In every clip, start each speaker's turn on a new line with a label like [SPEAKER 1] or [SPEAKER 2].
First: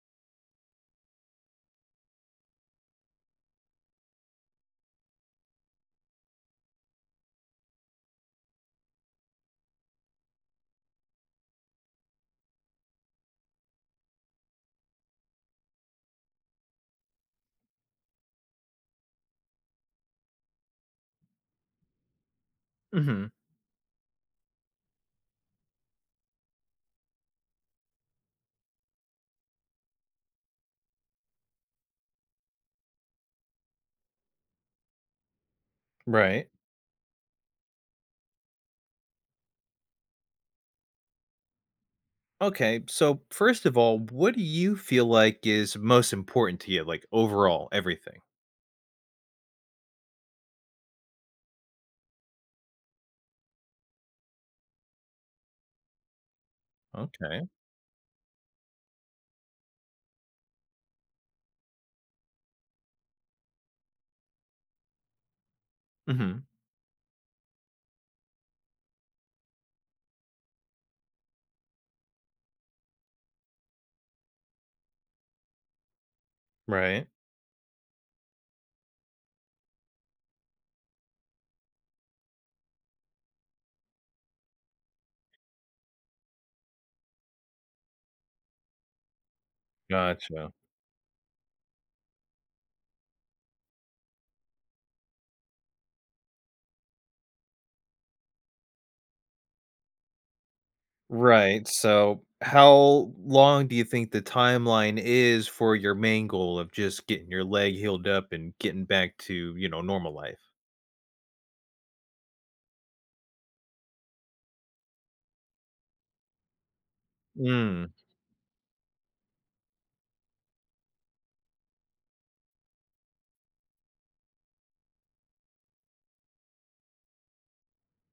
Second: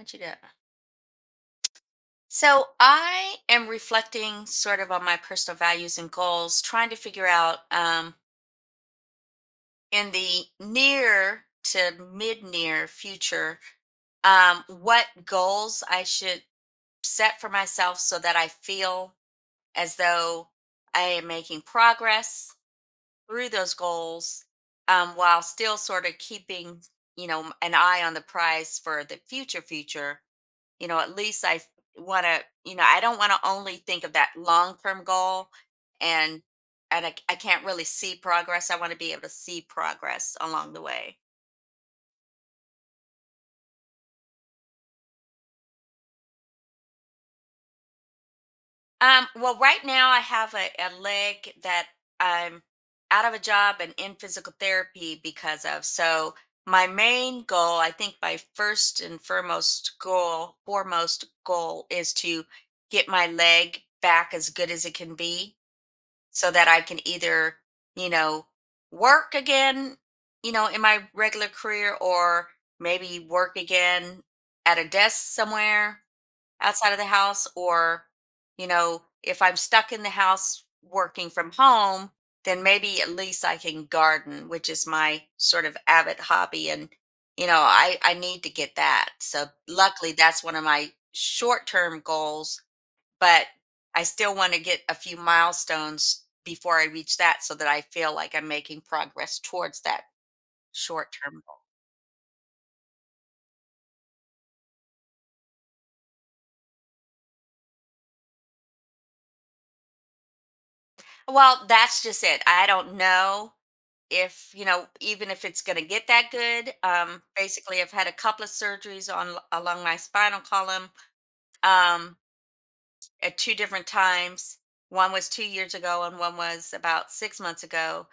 [SPEAKER 1] What you do? So I am reflecting sort of on my personal values and goals, trying to figure out, in the near to mid near future, what goals I should set for myself so that I feel as though I am making progress
[SPEAKER 2] Hmm.
[SPEAKER 1] through those goals, while still sort of keeping, you know, an eye on the prize for the future. At least I want to, I don't want to only think of that long term goal. and
[SPEAKER 2] Right.
[SPEAKER 1] and I can't really see progress. I want to be able to see progress along the way.
[SPEAKER 2] Okay. So, first of all, what do you feel like is most important to you? Like, overall, everything.
[SPEAKER 1] Well, right now I have a leg that I'm — out of a job and in physical therapy because of. So my main
[SPEAKER 2] Okay.
[SPEAKER 1] goal, I think, my first and foremost goal, is to get my leg back as good as it can be,
[SPEAKER 2] Hmm.
[SPEAKER 1] so that I can either, you know, work again, you know, in my regular career, or maybe work again at a desk somewhere outside of the
[SPEAKER 2] Right.
[SPEAKER 1] house, or, you know, if I'm stuck in the house working from home, then maybe at least I can garden, which is my sort of avid hobby. And, you know, I need to get that. So luckily that's
[SPEAKER 2] Gotcha.
[SPEAKER 1] one of my short-term goals, but I still want to get a few milestones before I reach that, so that I feel like I'm making progress towards that short term
[SPEAKER 2] Right. So, how long do you think the timeline is for your main goal of just getting your leg healed up and getting back to, you know, normal life?
[SPEAKER 1] goal. Well, that's just it. I don't know if, you know, even if it's going to get that good. Basically,
[SPEAKER 2] Mm.
[SPEAKER 1] I've had a couple of surgeries on along my spinal column. Um, at two different times. One was 2 years ago, and one was about 6 months ago.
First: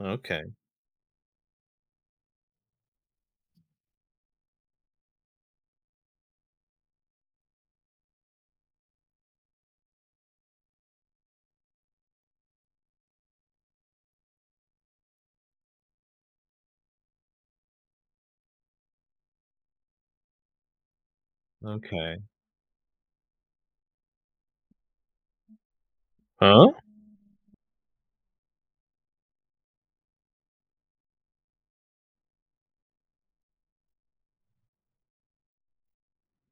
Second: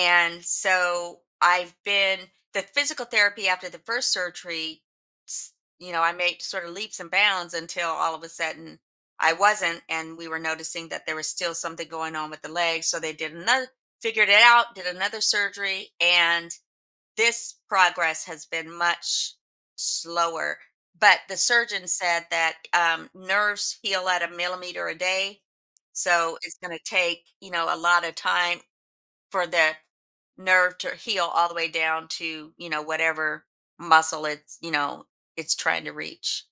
[SPEAKER 2] Okay.
[SPEAKER 1] so I've been the physical therapy after the first surgery. s- You know, I made sort of leaps and bounds until all of a sudden I wasn't, and we were noticing that there was still something going on with the leg. So they did another, figured it out, did another surgery, and this progress has been much slower. But the surgeon
[SPEAKER 2] Okay.
[SPEAKER 1] said that nerves heal at a millimeter a day. So it's
[SPEAKER 2] Huh?
[SPEAKER 1] going to take, you know, a lot of time for the nerve to heal all the way down to, you know, whatever muscle it's, you know, it's trying to reach.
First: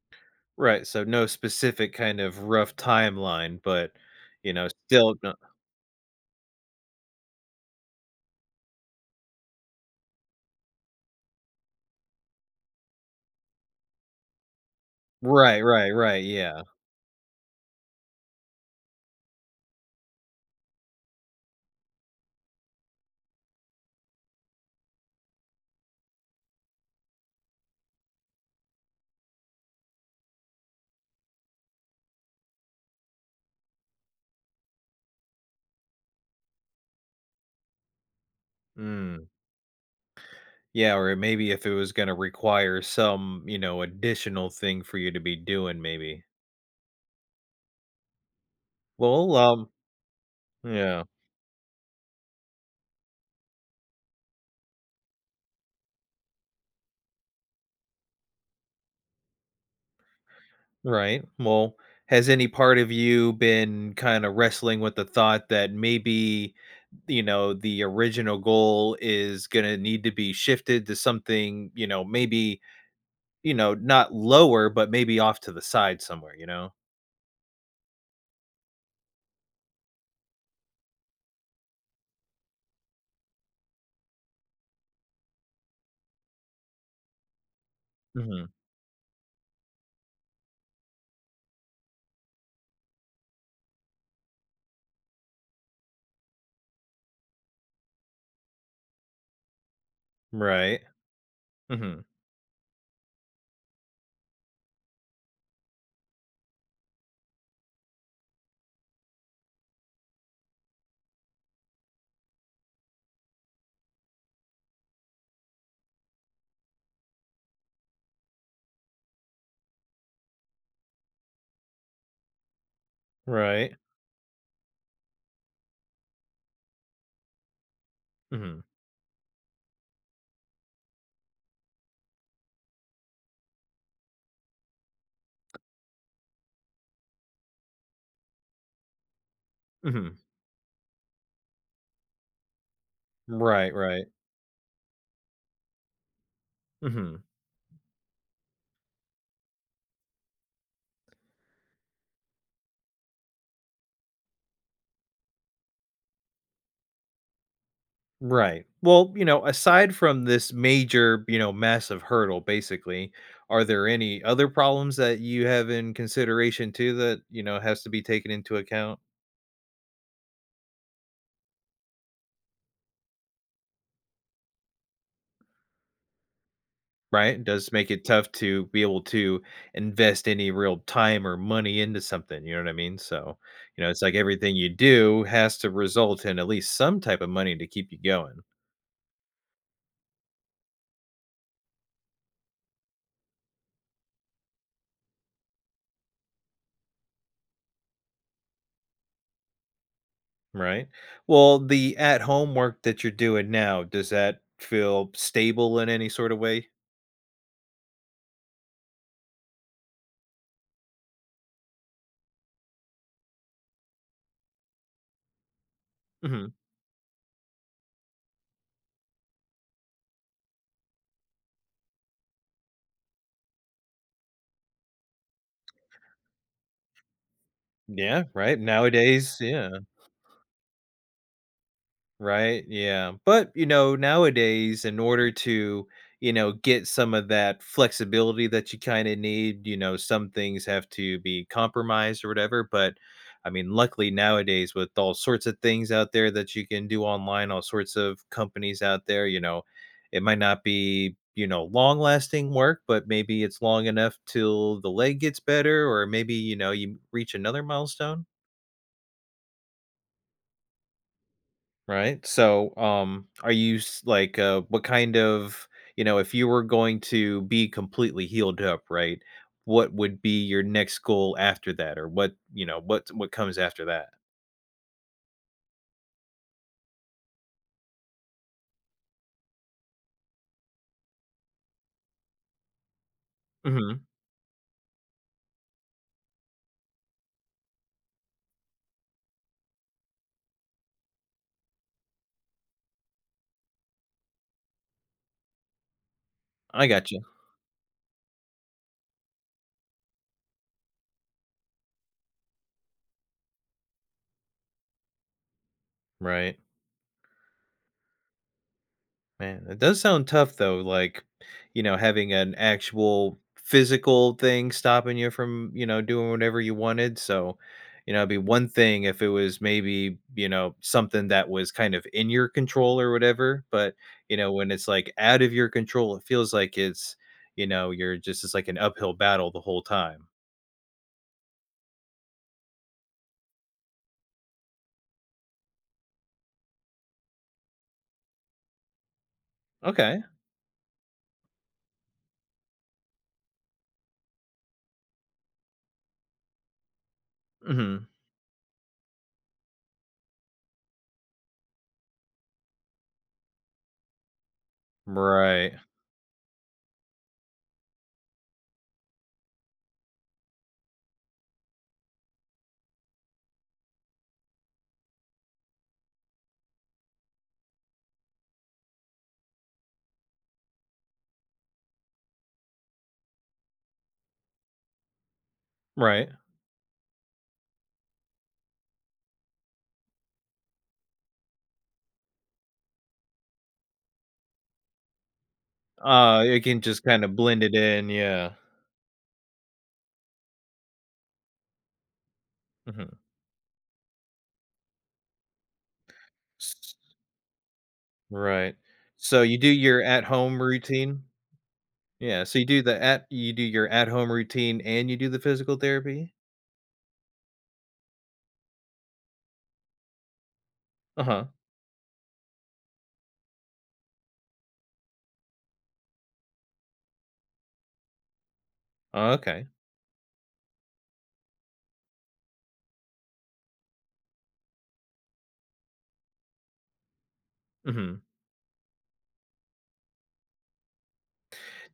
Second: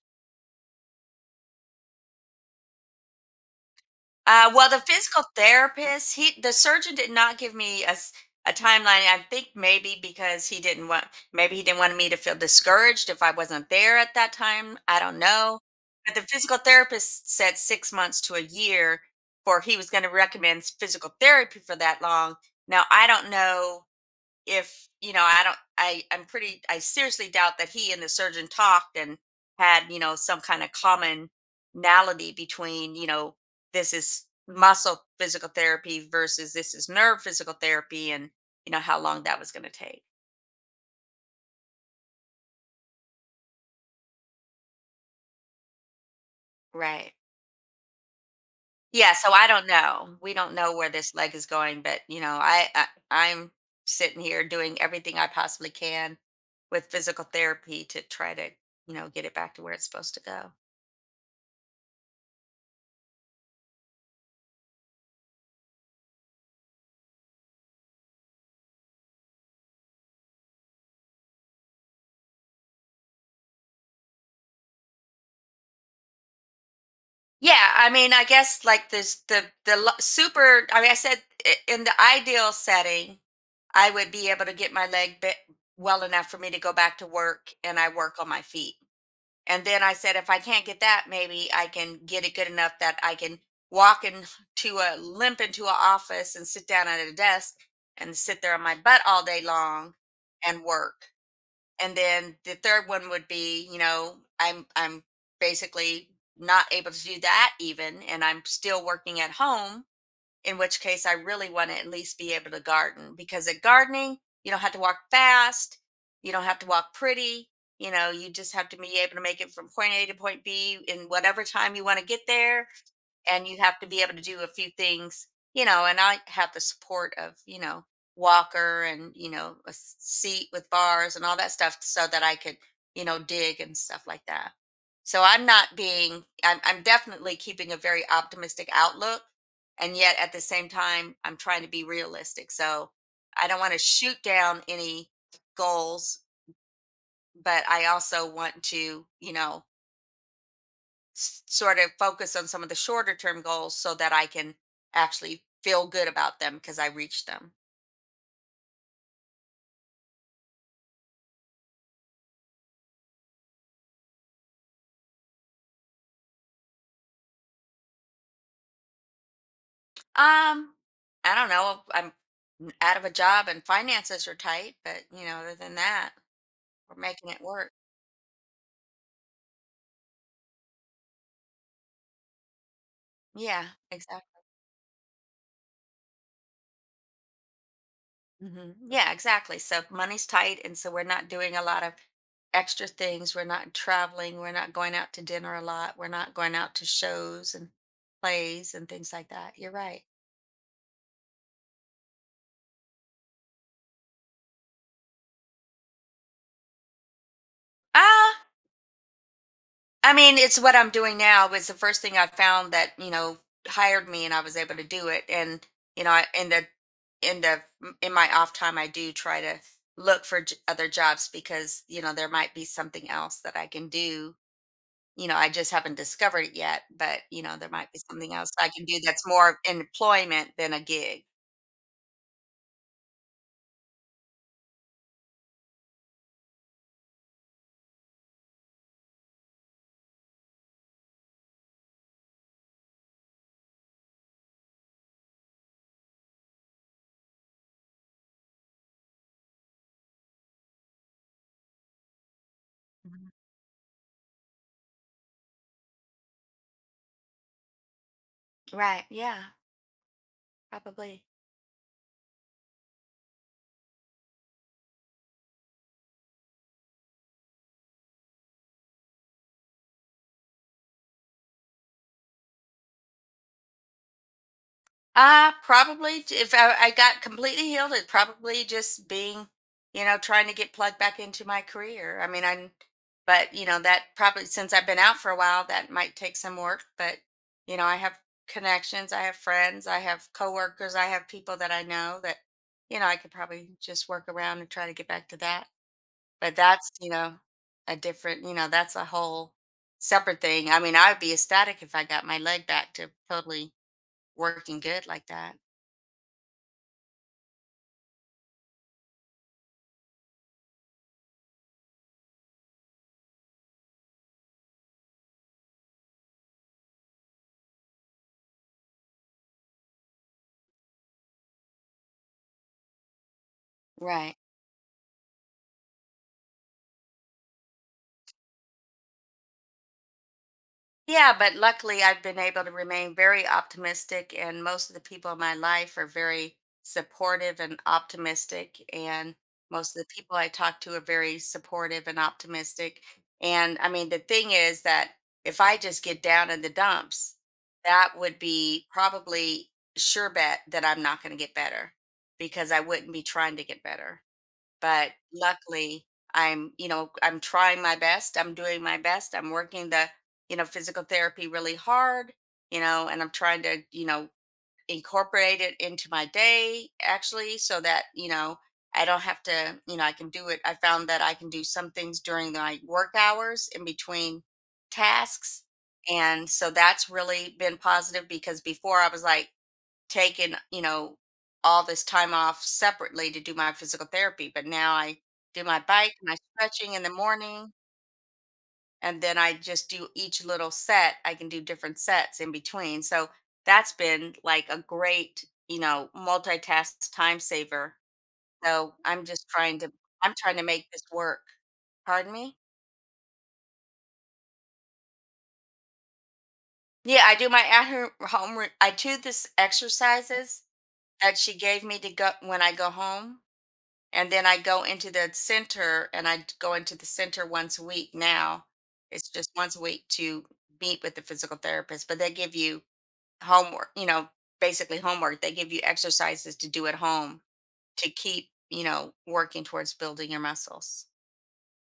[SPEAKER 2] Right. So, no specific kind of rough timeline, but,
[SPEAKER 1] Uh,
[SPEAKER 2] you know,
[SPEAKER 1] well, the
[SPEAKER 2] still.
[SPEAKER 1] physical
[SPEAKER 2] No-
[SPEAKER 1] therapist, he the surgeon did not give me a timeline. I think maybe because he didn't want maybe he didn't want me to feel discouraged if I wasn't there at that time. I don't
[SPEAKER 2] Right.
[SPEAKER 1] know.
[SPEAKER 2] Right.
[SPEAKER 1] But the
[SPEAKER 2] Right.
[SPEAKER 1] physical
[SPEAKER 2] Yeah.
[SPEAKER 1] therapist said 6 months to a year, for he was going to recommend physical therapy for that long. Now I don't know if, I don't I I'm pretty I seriously doubt that he and the surgeon talked and had, you know, some kind of commonality between, you know, this is muscle physical therapy versus this is nerve physical therapy, and, you know, how long
[SPEAKER 2] Mm.
[SPEAKER 1] that was going to take.
[SPEAKER 2] Yeah, or maybe if it was gonna require some, you know, additional thing for you to be doing, maybe.
[SPEAKER 1] Right. Yeah. So
[SPEAKER 2] Well,
[SPEAKER 1] I don't know, we don't know where
[SPEAKER 2] yeah,
[SPEAKER 1] this leg is going, but, you know, I'm sitting here doing everything I possibly can with physical therapy to try to, you know, get it back to where it's supposed to go.
[SPEAKER 2] right. Well, has any part of you been kind of wrestling with the thought that maybe, you know, the original goal is gonna need to be shifted to something, you know, maybe, you know, not lower, but maybe off to the side somewhere, you know?
[SPEAKER 1] Yeah, I mean, I guess like this, super. I mean, I said, in the ideal setting, I would be able to get my leg bit well enough for me to go back to work, and I work on my
[SPEAKER 2] Mhm.
[SPEAKER 1] feet. And then I said, if I can't get that, maybe I can get it good enough that I can walk into a limp into an office and sit down at a desk and sit there on my butt all day long and
[SPEAKER 2] Right.
[SPEAKER 1] work. And
[SPEAKER 2] Mhm.
[SPEAKER 1] then the third one would be, you know, I'm basically not able to do that even, and I'm still working at home, in which case I really want to at least be able to garden, because at gardening you don't have to walk fast, you don't have to walk pretty, you know, you just have to be able to make it from point A to point B in whatever time you want to get there. And you
[SPEAKER 2] Right.
[SPEAKER 1] have to be able to do a few things, you know, and I have the support of, you know,
[SPEAKER 2] Mhm.
[SPEAKER 1] walker and, you know, a seat with bars and all that stuff, so that I could, you know, dig and stuff like that. So I'm not being, I'm definitely keeping a very optimistic outlook. And yet
[SPEAKER 2] Mhm.
[SPEAKER 1] at the same time, I'm trying to be realistic. So I don't
[SPEAKER 2] Right,
[SPEAKER 1] want to
[SPEAKER 2] right.
[SPEAKER 1] shoot down any goals,
[SPEAKER 2] Mhm.
[SPEAKER 1] but I also want to, you know, sort of focus on some of the shorter term goals so that I can actually feel good about them because I reached them.
[SPEAKER 2] Right. Well, you know, aside from this major, you know, massive hurdle, basically, are there any other problems that you have in consideration too that, you know, has to be taken into account?
[SPEAKER 1] Um, I don't know. I'm out of a job and finances are tight, but, you know, other than that, we're making
[SPEAKER 2] Right.
[SPEAKER 1] it
[SPEAKER 2] It does
[SPEAKER 1] work.
[SPEAKER 2] make it tough to be able to invest any real time or money into something. You know what I mean? So,
[SPEAKER 1] Yeah,
[SPEAKER 2] you know, it's like
[SPEAKER 1] exactly.
[SPEAKER 2] everything you do has to result in at least some type of money to keep you going.
[SPEAKER 1] Hmm. Yeah, exactly. So money's tight, and so we're not doing a lot of extra things. We're not traveling. We're not going out to dinner a lot. We're not going out to shows and plays and things like that. You're right.
[SPEAKER 2] Right. Well, the at home work that you're doing now, does that feel stable in any sort of way?
[SPEAKER 1] Uh I mean, it's what I'm doing now. It's the first thing I found that, you know, hired me, and I was able to do it. And, you know, I, in
[SPEAKER 2] Mhm.
[SPEAKER 1] the, in the, in my off time, I do try to look for other jobs, because, you know, there might be something else that I can do. You know, I just haven't discovered it yet, but, you know, there might be
[SPEAKER 2] Yeah,
[SPEAKER 1] something else
[SPEAKER 2] right,
[SPEAKER 1] I can do that's
[SPEAKER 2] nowadays,
[SPEAKER 1] more
[SPEAKER 2] yeah,
[SPEAKER 1] employment than a gig.
[SPEAKER 2] right, yeah, but, you know, nowadays, in order to, you know, get some of that flexibility that you kinda need, you know, some things have to be compromised or whatever, but, I mean, luckily nowadays with all sorts of things out there that you can do online, all sorts of companies out there, you know, it might not be, you know, long-lasting work, but
[SPEAKER 1] Mhm.
[SPEAKER 2] maybe it's long enough till the leg gets better or maybe, you know, you reach another milestone.
[SPEAKER 1] Right. Yeah. Probably.
[SPEAKER 2] Right? So, are you s like, what kind of, you know, if you were going to be completely healed up, right, what would be your next goal after that? Or what you know, what comes after that?
[SPEAKER 1] Probably, if I got completely healed, it probably just being, you know, trying to get plugged back into my career. I mean, but you know,
[SPEAKER 2] Mhm.
[SPEAKER 1] that probably, since I've been out for a while, that might take some work. But, you know, I have connections, I have friends, I have coworkers, I have people that I know that, you know, I could probably just work around and try to get back to that. But
[SPEAKER 2] I
[SPEAKER 1] that's,
[SPEAKER 2] got
[SPEAKER 1] you
[SPEAKER 2] you.
[SPEAKER 1] know, a different, you know, that's a whole separate thing. I mean, I would be ecstatic if I got my leg back to totally working good like that.
[SPEAKER 2] Right. Man, it does sound tough though, like, you know, having an actual physical thing stopping you from, you know, doing whatever you wanted. So, you know, it'd be one thing if it was maybe, you know, something that was kind of in your control or whatever. But, you
[SPEAKER 1] Right.
[SPEAKER 2] know, when it's like out of your control, it feels like it's, you know, you're just, it's like an uphill battle the whole time.
[SPEAKER 1] Yeah, but luckily I've been able to remain very optimistic, and most of the people in my life are very supportive and optimistic, and most of the
[SPEAKER 2] Okay.
[SPEAKER 1] people I talk to are very supportive and optimistic. And I mean the thing is that if I just get down in the dumps,
[SPEAKER 2] Hmm.
[SPEAKER 1] that would be probably sure bet that I'm not going to get better, because I wouldn't be trying to get better. But
[SPEAKER 2] Right.
[SPEAKER 1] luckily, I'm trying my best. I'm doing my best. I'm working the, you know, physical therapy really hard, you know, and I'm trying to, you know, incorporate it into my day actually, so that, you know, I don't have to, you know, I can do it. I found that I can do some things during my work hours in between tasks.
[SPEAKER 2] Right.
[SPEAKER 1] And so that's really been positive, because before I was like, taken, you know, all this time off separately to do my physical therapy, but now I do my bike, my
[SPEAKER 2] It can
[SPEAKER 1] stretching
[SPEAKER 2] just
[SPEAKER 1] in the
[SPEAKER 2] kind of blend
[SPEAKER 1] morning,
[SPEAKER 2] it in. Yeah.
[SPEAKER 1] and then I just do each little set. I can do different sets in between.
[SPEAKER 2] Hmm.
[SPEAKER 1] So that's been like a great, you know, multitask time saver.
[SPEAKER 2] Right.
[SPEAKER 1] So
[SPEAKER 2] So you do your
[SPEAKER 1] I'm trying
[SPEAKER 2] at-home
[SPEAKER 1] to make this
[SPEAKER 2] routine?
[SPEAKER 1] work. Pardon
[SPEAKER 2] Yeah,
[SPEAKER 1] me?
[SPEAKER 2] so you do your at-home routine and you do the physical therapy?
[SPEAKER 1] Yeah, I do my at her home. I do this exercises that
[SPEAKER 2] Uh-huh.
[SPEAKER 1] she gave me to go when I go home. And then I go into the center, and I go into the center once a week now. It's
[SPEAKER 2] Oh,
[SPEAKER 1] just
[SPEAKER 2] okay.
[SPEAKER 1] once a week to meet with the physical therapist, but they give you homework, you know, basically homework. They give you exercises to do at home to
[SPEAKER 2] Mhm.
[SPEAKER 1] keep, you know, working towards building your muscles.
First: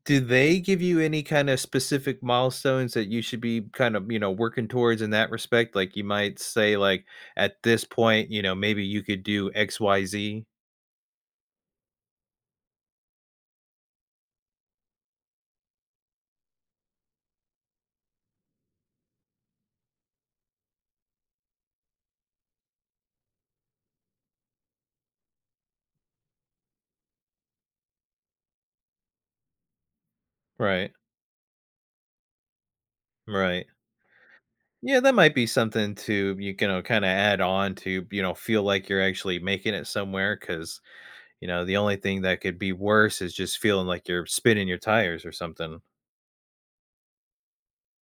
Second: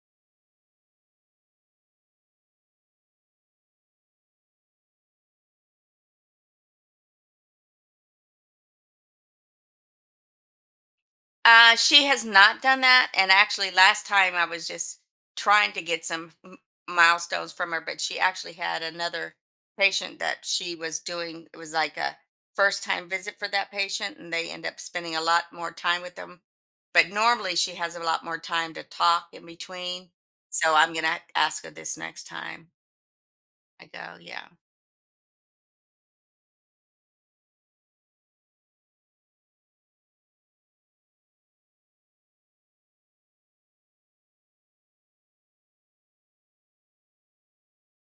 [SPEAKER 2] Do they give you any kinda specific milestones that you should be kind of, you know, working towards in that respect? Like, you might say, like, "At this point, you know, maybe you could do XYZ."
[SPEAKER 1] She has not done that. And actually, last time I was just trying to get some milestones from her, but she actually had another patient that she was doing. It was like a first time visit for that patient, and they end up spending a lot more time with them. But normally, she has a lot more time to talk in between. So
[SPEAKER 2] Right.
[SPEAKER 1] I'm going to ask her this next time
[SPEAKER 2] Right.
[SPEAKER 1] I go. Yeah.
[SPEAKER 2] Yeah, that might be something to, you know, kinda add on to, you know, feel like you're actually making it somewhere because. You know, the only thing that could be worse is just feeling like you're spinning your tires or something.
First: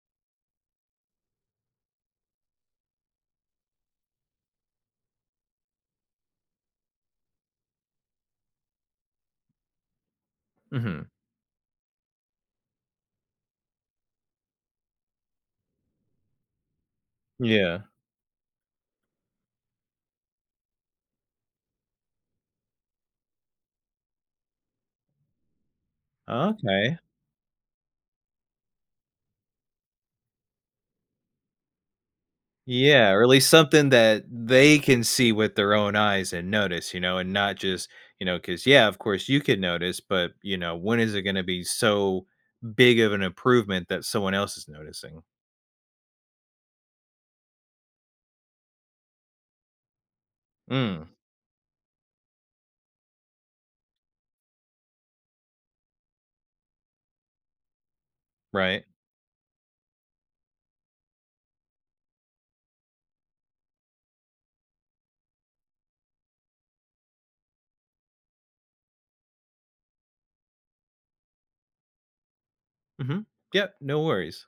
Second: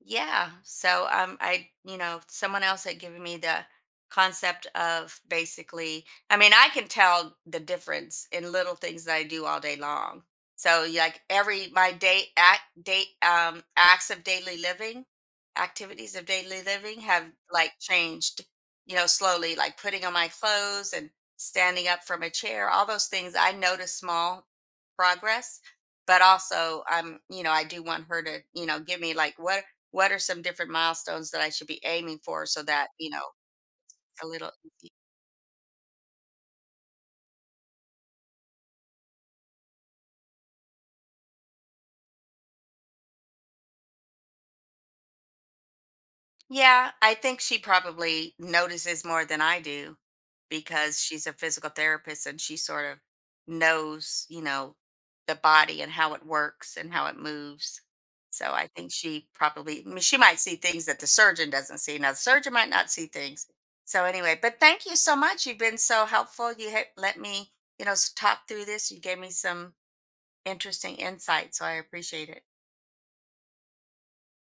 [SPEAKER 1] Yeah. So, someone else had given me the concept of basically, I mean, I can tell the difference in little things that I do all day long. So
[SPEAKER 2] Mhm.
[SPEAKER 1] like every my day act day acts of daily living, activities of daily living have like
[SPEAKER 2] Yeah.
[SPEAKER 1] changed, you know, slowly, like putting on my clothes and standing up from a chair — all those things I notice small progress. But also,
[SPEAKER 2] Okay.
[SPEAKER 1] I do want her to, you know, give me like what are some different milestones that I should be aiming for, so that,
[SPEAKER 2] Yeah,
[SPEAKER 1] you
[SPEAKER 2] or
[SPEAKER 1] know,
[SPEAKER 2] at least something that
[SPEAKER 1] a little
[SPEAKER 2] they
[SPEAKER 1] e
[SPEAKER 2] can see with their own eyes and notice, you know, and not just, you know, because, yeah, of course you can notice, but, you know, when is it going to be so big of an improvement that someone else is noticing?
[SPEAKER 1] Yeah, I think she probably notices more than I do, because
[SPEAKER 2] Mm,
[SPEAKER 1] she's a physical therapist, and she sort of knows, you know, the body and how it works and how it moves. So I
[SPEAKER 2] right.
[SPEAKER 1] think she probably, I mean, she might see things that the surgeon doesn't see. Now, the surgeon might not see things. So anyway, but thank you so much. You've been so helpful. You let me, you know, talk through this. You gave me some interesting insight. So I appreciate it.
[SPEAKER 2] Hmm. Yep. No worries.